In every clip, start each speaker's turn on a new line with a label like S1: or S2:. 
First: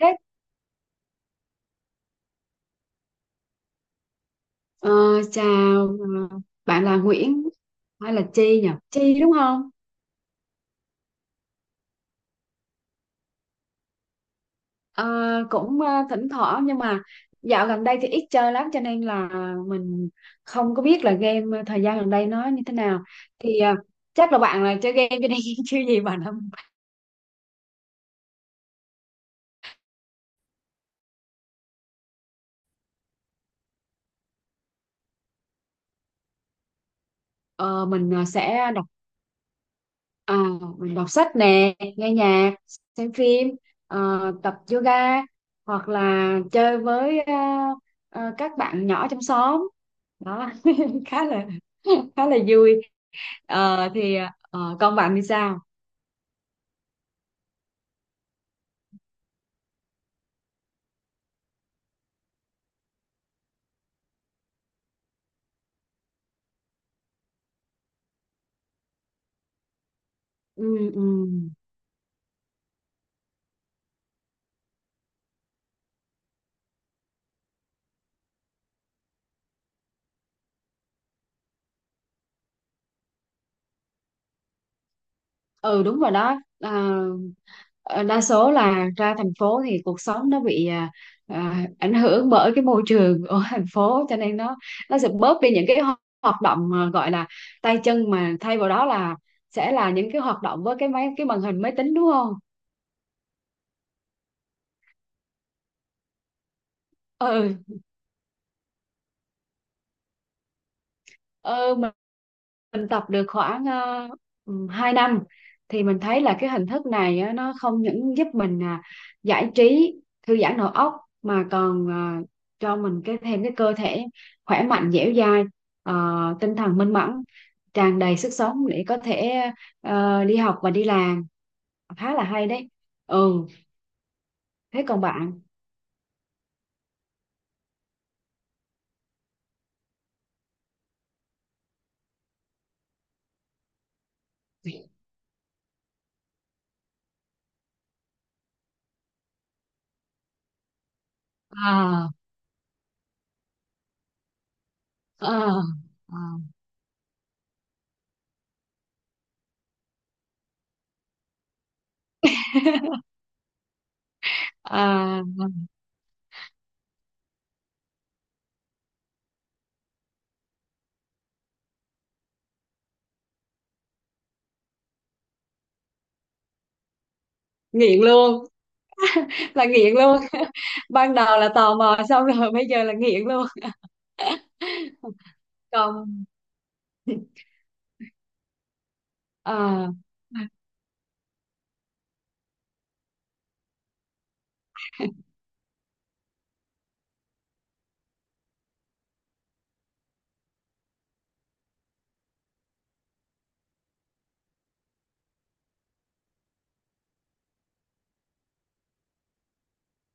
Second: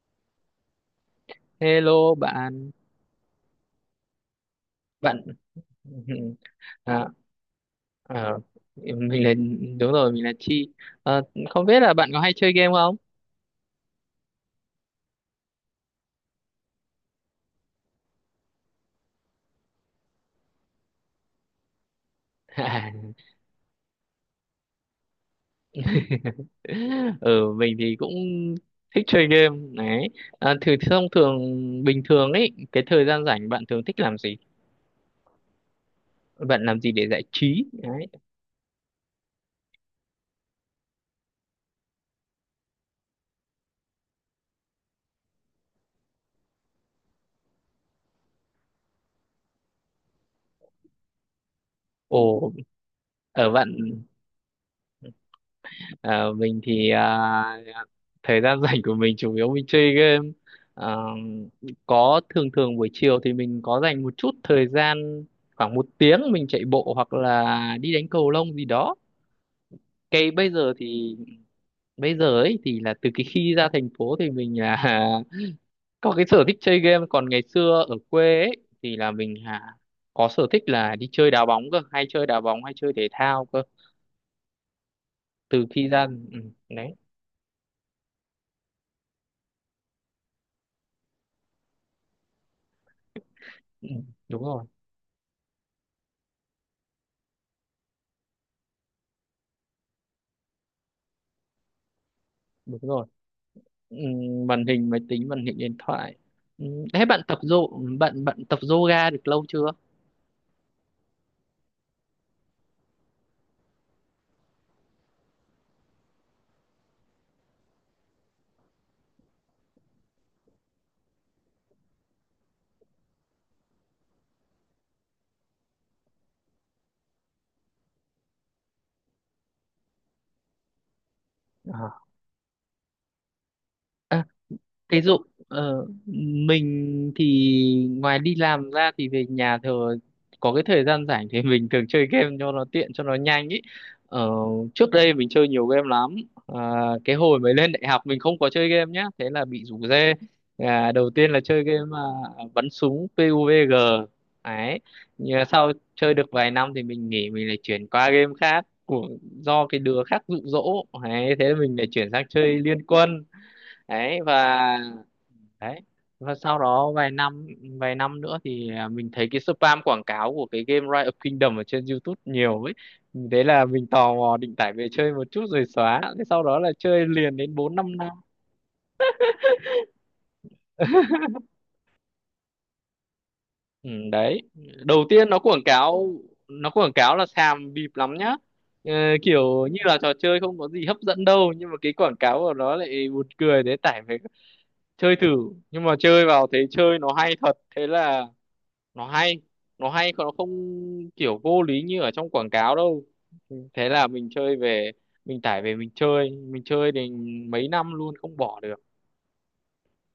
S1: Thế,
S2: Hello bạn
S1: ờ,
S2: bạn
S1: chào. ờ, Bạn là
S2: à,
S1: Nguyễn hay là
S2: à,
S1: Chi nhỉ? Chi
S2: mình
S1: đúng
S2: là
S1: không?
S2: đúng rồi mình là Chi. Ờ, Không biết là bạn có hay chơi game không?
S1: Ờ, cũng thỉnh thoảng, nhưng mà dạo gần đây thì ít chơi lắm, cho nên là mình không có biết là game thời gian gần đây nó như thế nào. Thì ờ, Chắc là bạn là chơi game cho nên chứ gì bạn không?
S2: Ừ, mình thì cũng thích chơi game đấy. Thì thông thường bình thường ấy, cái thời gian rảnh bạn thường thích làm gì, bạn làm gì để giải trí
S1: Ờ,
S2: đấy?
S1: mình sẽ đọc, à, mình đọc sách nè, nghe nhạc, xem phim, tập yoga, hoặc là chơi với các bạn nhỏ trong xóm đó, khá là khá là
S2: Ồ,
S1: vui.
S2: ở bạn.
S1: Ờ, con bạn thì sao?
S2: Ờ, mình thì thời gian rảnh của mình chủ yếu mình chơi game. Ờ, thường thường buổi chiều thì mình có dành một chút thời gian, khoảng một tiếng mình chạy bộ hoặc là đi đánh cầu lông gì đó. Cái bây giờ
S1: Ừ, ừ.
S2: thì Bây giờ ấy thì là từ cái khi ra thành phố thì mình là có cái sở thích chơi game, còn ngày xưa ở quê ấy thì là mình có sở thích là đi chơi đá bóng cơ, hay chơi đá bóng hay chơi thể thao cơ. Từ
S1: Ừ,
S2: khi
S1: đúng
S2: ra,
S1: rồi đó.
S2: đấy.
S1: Đa số là ra thành phố thì cuộc sống nó bị ảnh hưởng bởi cái môi trường ở thành
S2: ừ,
S1: phố, cho nên
S2: Đúng
S1: nó
S2: rồi,
S1: nó sẽ bớt đi những cái hoạt động mà gọi là tay chân, mà thay vào đó là sẽ là những cái hoạt động với cái máy, cái màn hình máy tính, đúng không?
S2: đúng rồi. Màn hình máy tính, màn hình điện thoại. Thế
S1: Ừ.
S2: bạn bạn tập yoga được lâu chưa?
S1: Ờ, mình tập được khoảng 2 năm, thì mình thấy là cái hình thức này á, nó không những giúp mình giải trí, thư giãn đầu óc, mà còn cho mình cái thêm cái cơ thể khỏe mạnh, dẻo dai, ờ, tinh thần minh mẫn, tràn đầy sức sống để có thể đi học và đi làm.
S2: À.
S1: Khá là hay đấy. Ừ, thế
S2: Thế
S1: còn
S2: Dũng,
S1: bạn?
S2: ờ, mình thì ngoài đi làm ra thì về nhà thường có cái thời gian rảnh thì mình thường chơi game cho nó tiện cho nó nhanh ý. Ờ, Trước đây mình chơi nhiều game lắm. À, cái hồi mới lên đại học mình không có chơi game nhá, thế là bị rủ rê. À, đầu tiên là chơi game
S1: À,
S2: bắn súng PUBG. Đấy. Nhưng mà
S1: à,
S2: sau chơi
S1: à,
S2: được vài năm thì mình nghỉ, mình lại chuyển qua game khác của do cái đứa khác dụ dỗ. Đấy, thế là mình lại chuyển sang chơi Liên Quân. Đấy, và
S1: à,
S2: đấy và sau đó vài năm, vài năm nữa thì mình thấy cái spam quảng cáo của cái game Rise of Kingdom ở trên YouTube nhiều ấy, thế là mình tò mò định tải về chơi một chút rồi xóa, thế sau đó là chơi liền đến bốn năm
S1: nghiện
S2: năm.
S1: luôn. Là nghiện luôn. Ban đầu là tò mò xong rồi bây giờ là nghiện luôn.
S2: Ừ, Đấy, đầu tiên nó quảng cáo
S1: còn
S2: nó quảng cáo là xàm bịp lắm nhá. Ờ, Kiểu như
S1: à,
S2: là trò chơi không có gì hấp dẫn đâu nhưng mà cái quảng cáo của nó lại buồn cười, thế tải về chơi thử. Nhưng mà chơi vào thấy chơi nó hay thật, thế là nó hay, nó hay còn nó không kiểu vô lý như ở trong quảng cáo đâu. Thế là mình tải về mình chơi, mình chơi thì mấy năm luôn không bỏ được.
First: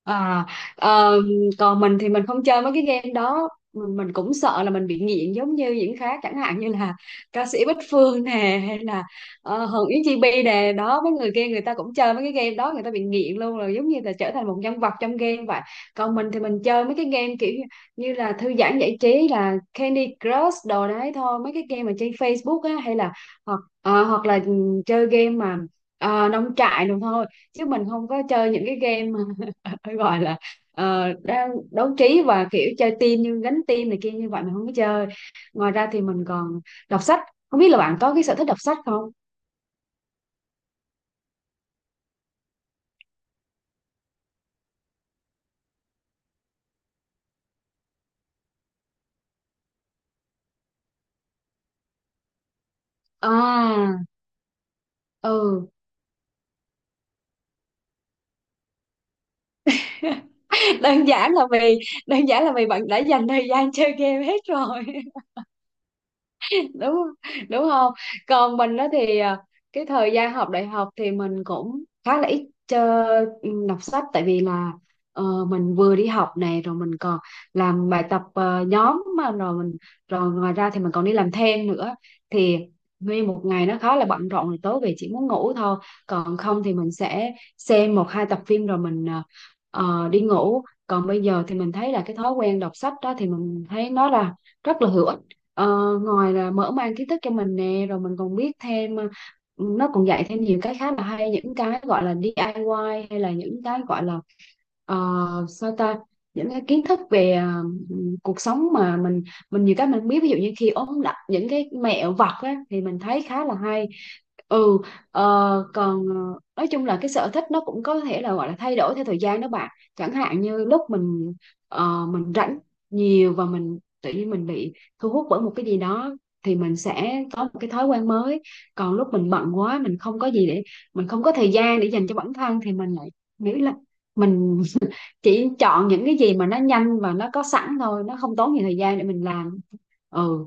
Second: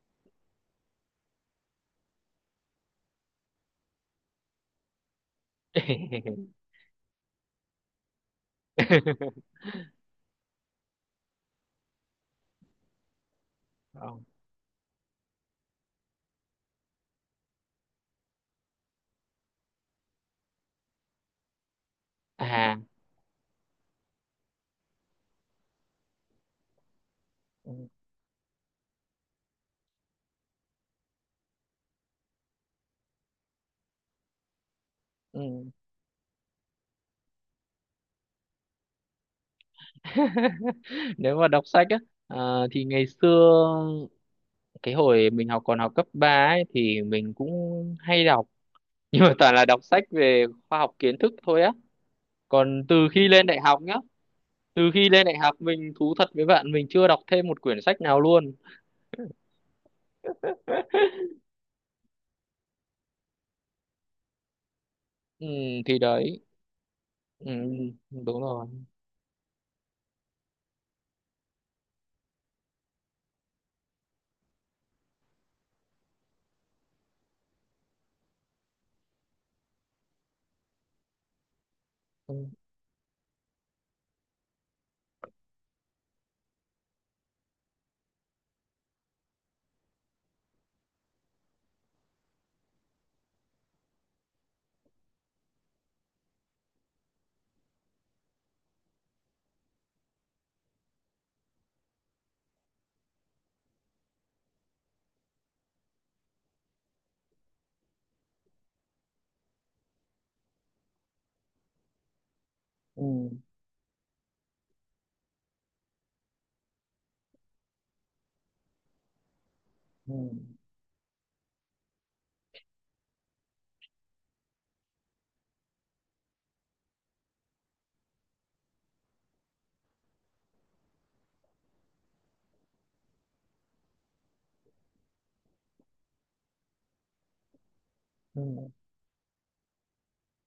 S1: À, ờ, Còn mình thì mình không chơi mấy cái game đó. Mình cũng sợ là mình bị nghiện giống như những khác, chẳng hạn như là ca sĩ Bích Phương nè, hay là Hồng Yến, Chi Bi nè đó. Mấy người kia, người ta cũng chơi mấy cái game đó, người ta bị nghiện luôn rồi, giống như là
S2: Không.
S1: trở thành một nhân vật trong game vậy. Còn mình thì mình chơi mấy cái game kiểu như như là thư giãn, giải trí, là Candy Crush đồ đấy thôi, mấy cái game mà trên Facebook á,
S2: À,
S1: hay là hoặc ờ, hoặc là ừ, chơi game mà nông trại đồ thôi, chứ
S2: ừ.
S1: mình không có chơi những cái game phải gọi là đang đấu trí và kiểu chơi team như gánh team này kia. Như vậy mình không có chơi.
S2: ừ.
S1: Ngoài ra thì mình còn đọc sách. Không biết là bạn có cái sở thích đọc sách không?
S2: Nếu mà đọc sách á, thì ngày xưa cái hồi mình học còn học cấp 3 ấy thì mình cũng hay đọc, nhưng mà toàn là đọc sách về khoa học kiến thức thôi á. Còn
S1: À,
S2: từ khi lên đại học
S1: ừ.
S2: mình thú thật với bạn mình chưa đọc thêm một quyển sách nào luôn.
S1: Đơn giản là vì bạn đã dành thời gian chơi game hết rồi.
S2: ừ, thì đấy.
S1: Đúng.
S2: ừ,
S1: Đúng không?
S2: Đúng
S1: Còn
S2: rồi.
S1: mình đó thì cái thời gian học đại học thì mình cũng khá là ít chơi đọc sách, tại vì là mình vừa đi học này, rồi mình còn làm bài tập nhóm mà, rồi ngoài ra thì mình còn đi làm thêm nữa,
S2: ừ,
S1: thì nguyên một ngày nó khá là bận rộn rồi, tối về chỉ muốn ngủ thôi, còn không thì mình sẽ xem một hai tập phim rồi mình đi ngủ. Còn bây giờ thì mình thấy là cái thói quen đọc sách đó thì mình thấy nó là rất là hữu. Ờ, ngoài là mở mang kiến thức cho mình nè, rồi mình còn biết thêm nó còn dạy thêm nhiều cái khá là hay, những cái gọi là DIY hay là những cái gọi là ờ, sao ta, những cái kiến thức về cuộc sống mà mình nhiều cái mình không biết, ví dụ như khi ốm đặt những cái mẹo vặt á, thì mình
S2: ừ,
S1: thấy khá là hay. Ừ. ờ, Còn nói chung là cái sở thích nó cũng có thể là gọi là thay đổi theo thời gian đó bạn. Chẳng
S2: ừ,
S1: hạn như lúc mình mình rảnh nhiều, và mình tự nhiên mình bị thu hút bởi một cái gì đó, thì mình sẽ có một cái thói quen mới. Còn lúc mình bận quá, mình không có thời gian để dành cho bản thân, thì mình lại nghĩ là mình chỉ chọn những cái gì mà nó nhanh và nó có sẵn thôi, nó không tốn nhiều
S2: ừ.
S1: thời gian để mình làm. Ừ.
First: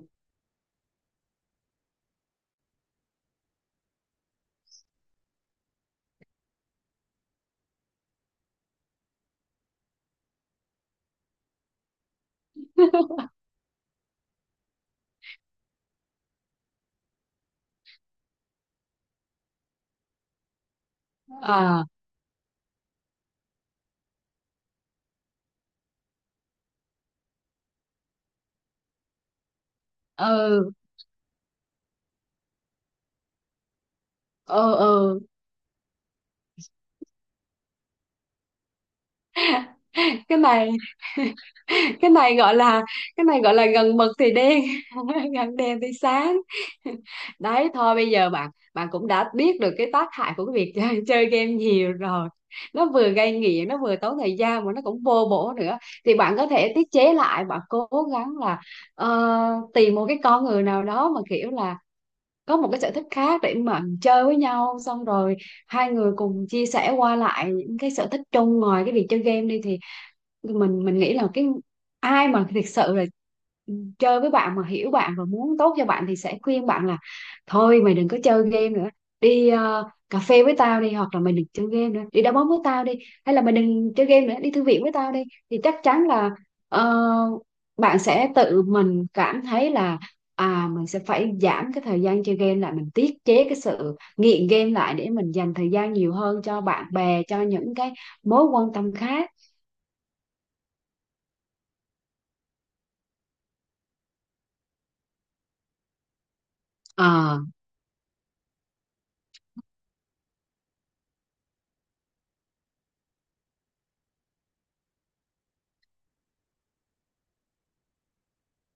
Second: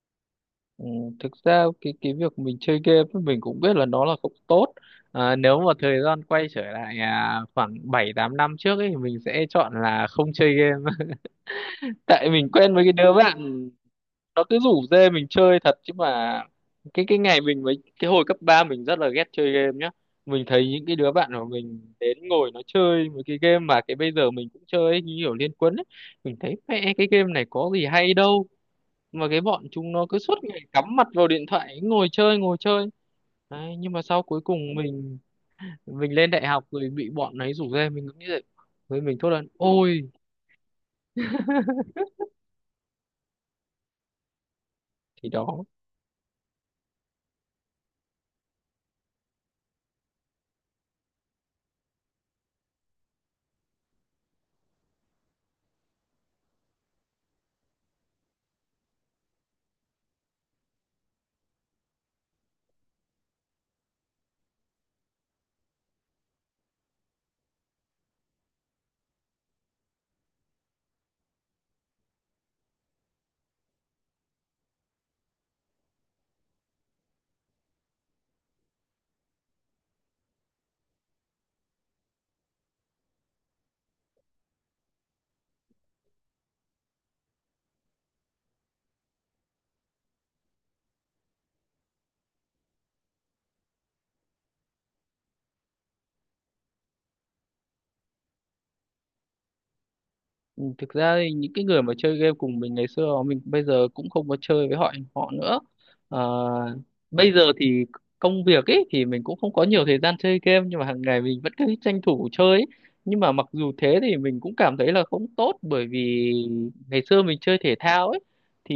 S2: ừ. Thực ra cái việc mình chơi game ấy, mình cũng biết là nó là không tốt. Nếu mà thời gian quay trở lại, khoảng bảy tám năm trước ấy thì mình sẽ chọn là không chơi game. Tại mình quen với cái đứa bạn, nó cứ rủ dê mình chơi thật chứ mà. Cái hồi cấp 3 mình rất là ghét chơi game nhá, mình thấy những cái đứa bạn của
S1: À,
S2: mình đến ngồi nó chơi một cái game mà cái bây giờ mình cũng chơi ấy, như kiểu Liên Quân ấy. Mình thấy mẹ cái game này có gì hay đâu mà cái bọn chúng nó cứ suốt ngày
S1: ừ.
S2: cắm mặt vào điện thoại ngồi chơi ngồi chơi. Đấy, nhưng mà sau cuối cùng
S1: Ừ. Ừ.
S2: mình lên đại học rồi bị bọn ấy rủ dê mình cũng nghĩ vậy, với mình thốt lên ôi.
S1: Cái này cái này gọi là cái này gọi là gần mực thì đen,
S2: Thì đó,
S1: gần đèn thì sáng. Đấy thôi, bây giờ bạn bạn cũng đã biết được cái tác hại của cái việc chơi, chơi game nhiều rồi. Nó vừa gây nghiện, nó vừa tốn thời gian, mà nó cũng vô bổ nữa. Thì bạn có thể tiết chế lại, bạn cố gắng là tìm một cái con người nào đó mà kiểu là có một cái sở thích khác để mà chơi với nhau, xong rồi hai người cùng chia sẻ qua lại những cái sở thích chung ngoài cái việc chơi game đi, thì mình nghĩ là cái ai mà thực sự là chơi với bạn mà hiểu bạn và muốn tốt cho bạn thì sẽ khuyên bạn là thôi mày đừng có chơi game nữa, đi cà phê với tao đi, hoặc là mày đừng chơi game nữa đi đá bóng với tao đi, hay là mày đừng chơi game nữa đi thư viện với tao đi. Thì chắc chắn là ờ, bạn sẽ tự mình cảm thấy là à mình sẽ phải giảm cái thời gian chơi game lại, mình tiết chế cái sự nghiện game lại để mình dành thời gian nhiều hơn cho bạn bè, cho những cái mối quan tâm khác.
S2: thực ra thì những cái người mà chơi game cùng mình ngày xưa mình bây giờ cũng không có chơi với họ họ nữa. Ờ, Bây
S1: Ờ.
S2: giờ thì công việc ấy thì mình cũng không có nhiều thời gian chơi game, nhưng mà hàng ngày mình vẫn cứ tranh thủ chơi ấy. Nhưng mà mặc dù thế thì mình cũng cảm thấy là không tốt, bởi vì ngày xưa mình chơi thể thao ấy thì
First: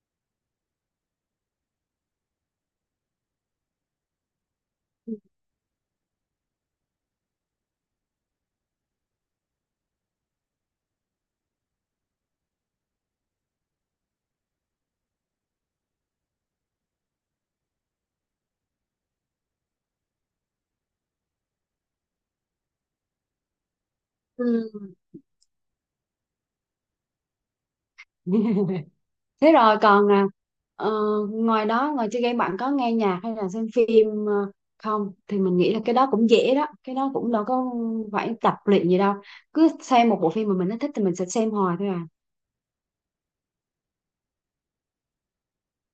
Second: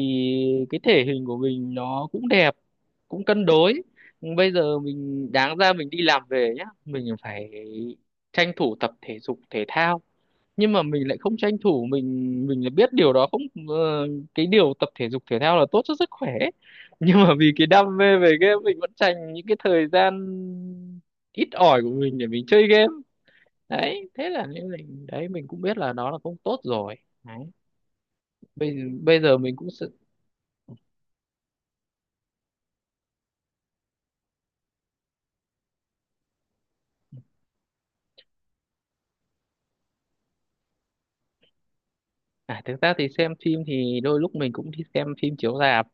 S2: cái thể hình của mình nó cũng đẹp, cũng cân đối. Nhưng bây giờ mình đáng ra mình đi làm về nhá mình phải tranh thủ tập thể dục thể thao, nhưng mà mình lại không tranh thủ, mình lại biết điều đó không, ờ, cái điều tập thể dục thể thao là tốt cho sức khỏe. Nhưng mà vì cái đam mê về game mình vẫn dành những cái thời gian ít ỏi của mình để mình chơi game. Đấy, thế
S1: Ừ.
S2: là nên mình đấy mình cũng biết là nó là không tốt rồi. Đấy, bây, bây giờ
S1: Thế
S2: mình cũng
S1: rồi
S2: sẽ.
S1: còn ờ, ngoài đó, ngoài chơi game bạn có nghe nhạc hay là xem phim không? Thì mình nghĩ là cái đó cũng dễ đó, cái đó cũng đâu có phải tập luyện gì đâu, cứ xem một bộ phim mà mình nó thích thì mình sẽ xem hoài thôi à.
S2: À, thực ra thì xem phim thì đôi lúc mình cũng đi xem phim chiếu rạp.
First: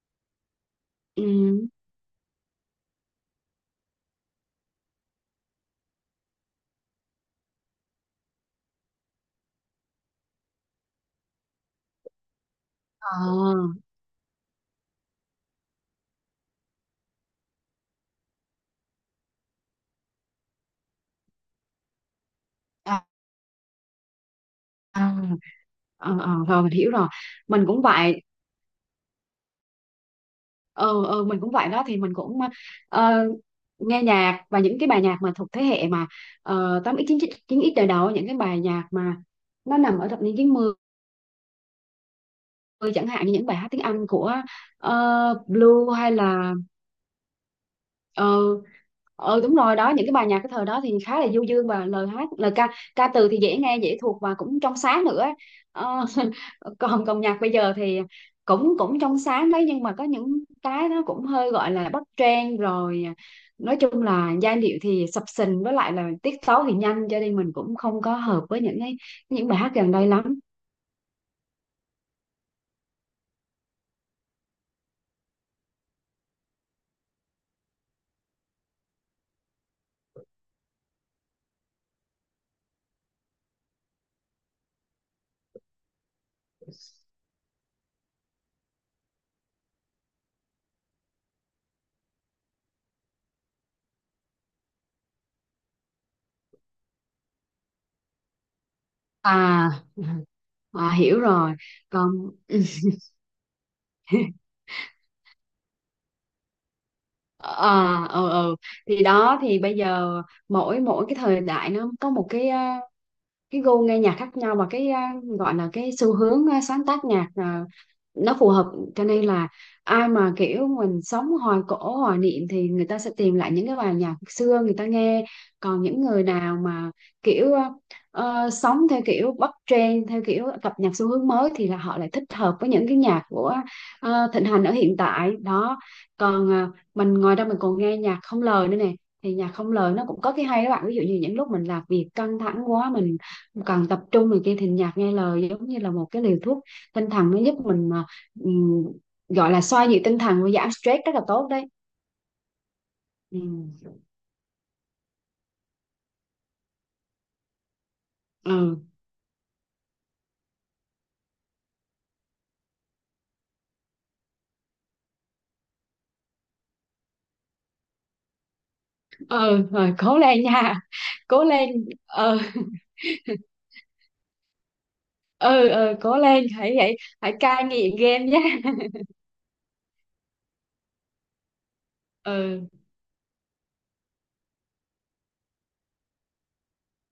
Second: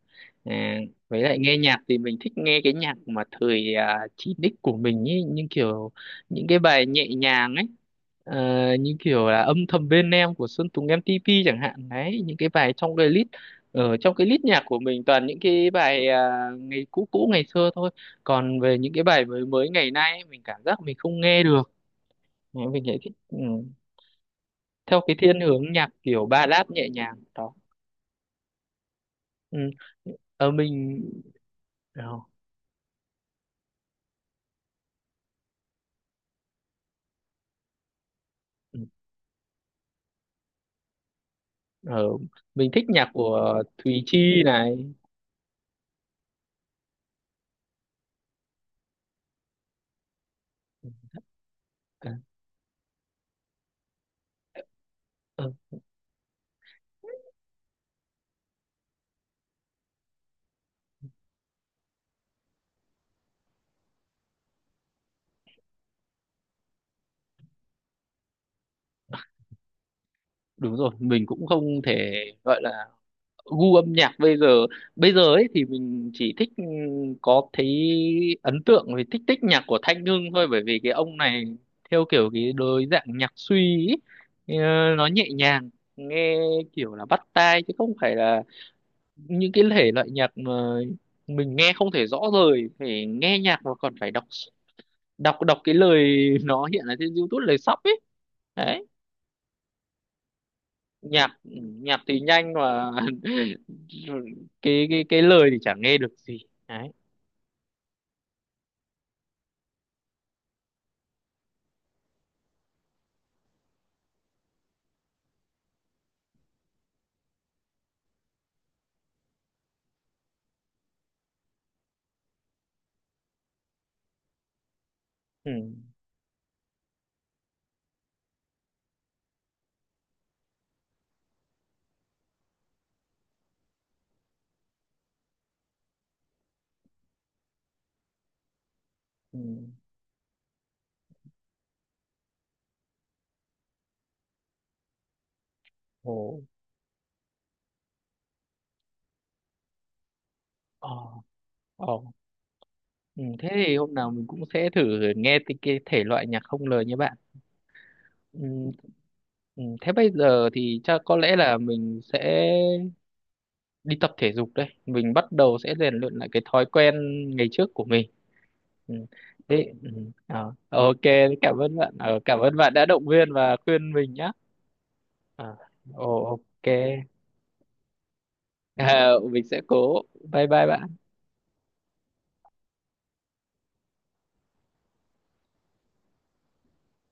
S2: à, với lại nghe
S1: Ừ.
S2: nhạc thì mình thích nghe cái nhạc mà thời 9x của mình ý, nhưng kiểu những cái bài nhẹ nhàng ấy. Ờ, Như kiểu là âm thầm bên em của Sơn Tùng MTP chẳng hạn, đấy những cái bài trong cái
S1: Ờ.
S2: list ở trong cái list nhạc của mình toàn những cái bài, ngày cũ cũ ngày xưa thôi. Còn về những cái bài mới mới ngày nay ấy, mình cảm giác mình không nghe được. Đấy, mình lại
S1: à,
S2: thích, theo
S1: à,
S2: cái thiên hướng nhạc kiểu
S1: Rồi
S2: ballad
S1: mình
S2: nhẹ
S1: hiểu rồi,
S2: nhàng đó.
S1: mình cũng vậy.
S2: ừ. ở mình
S1: Ờ, mình cũng vậy đó, thì mình cũng ờ, nghe nhạc, và những cái bài nhạc mà thuộc thế hệ mà 8x, chín x, 9 đời đầu, những cái bài nhạc mà nó nằm ở thập niên chín mươi,
S2: ở mình thích
S1: chẳng
S2: nhạc
S1: hạn như những bài
S2: của
S1: hát tiếng
S2: Thùy
S1: Anh của
S2: Chi này.
S1: Blue hay là ờ đúng rồi đó. Những cái bài nhạc cái thời đó thì khá là du dương, và lời
S2: À,
S1: hát, lời ca, ca từ thì dễ nghe, dễ thuộc, và cũng trong sáng nữa.
S2: ờ,
S1: Ờ, còn còn nhạc bây giờ thì cũng cũng trong sáng đấy, nhưng mà có những cái nó cũng hơi gọi là bắt trend rồi, nói chung là giai điệu thì sập sình, với lại là tiết tấu thì nhanh, cho nên mình cũng không có hợp với những cái những bài hát gần đây lắm.
S2: đúng rồi, mình cũng không thể gọi là gu âm nhạc bây giờ. Bây giờ ấy thì mình chỉ thích, ừ, có thấy ấn tượng về thích thích nhạc của Thanh Hưng thôi, bởi vì cái ông này theo kiểu cái đối dạng nhạc suy ấy. Ờ, nó nhẹ nhàng, nghe kiểu là bắt tai chứ không phải là những cái thể loại nhạc mà mình nghe không thể rõ rời, phải nghe nhạc mà còn phải đọc đọc đọc cái lời, nó hiện ở trên YouTube lời sub ấy. Đấy,
S1: À, à hiểu
S2: nhạc,
S1: rồi.
S2: nhạc
S1: Còn
S2: thì nhanh mà cái lời thì chả nghe được gì. Đấy.
S1: ờ ờ ờ thì đó, thì bây giờ mỗi mỗi cái thời đại nó có một cái gu nghe nhạc khác nhau, và cái gọi là cái xu hướng sáng tác nhạc nó phù hợp, cho nên là ai mà kiểu mình sống hoài cổ, hoài niệm thì người ta sẽ tìm lại những cái bài nhạc xưa người ta nghe.
S2: Ừ,
S1: Còn những người nào mà kiểu sống theo kiểu bắt trend, theo kiểu cập nhật xu hướng mới thì là họ lại thích hợp với những cái nhạc của thịnh hành ở hiện tại đó. Còn mình ngoài ra mình còn nghe nhạc không lời nữa nè. Thì
S2: ừ.
S1: nhạc không lời nó cũng có cái hay đó bạn, ví dụ như những lúc mình làm việc căng thẳng quá, mình còn tập trung này kia, thì nhạc nghe lời giống như là một
S2: Ồ,
S1: cái liều thuốc tinh thần, nó giúp mình mà ừm, gọi là xoa dịu tinh thần và giảm
S2: ồ,
S1: stress rất là tốt đấy.
S2: ồ. Ừ.
S1: Ừ.
S2: Thế thì hôm nào mình cũng sẽ thử nghe cái thể loại nhạc không lời như bạn. ừ.
S1: Ừ.
S2: Ừ. Thế bây giờ thì chắc có lẽ là mình sẽ đi tập thể dục đây, mình bắt đầu sẽ rèn luyện lại cái thói quen ngày trước của mình. Ừ.
S1: Ừ,
S2: Thế, ừ.
S1: rồi cố
S2: à,
S1: lên nha.
S2: ok,
S1: Cố
S2: cảm
S1: lên.
S2: ơn bạn. Ờ, Cảm
S1: Ừ.
S2: ơn bạn đã động viên và khuyên mình nhé. Ờ,
S1: Ừ, ừ, cố
S2: Ồ,
S1: lên,
S2: ok.
S1: hãy vậy, hãy cai nghiện game nhé.
S2: Ờ, mình sẽ cố. Bye bye bạn.
S1: Ừ.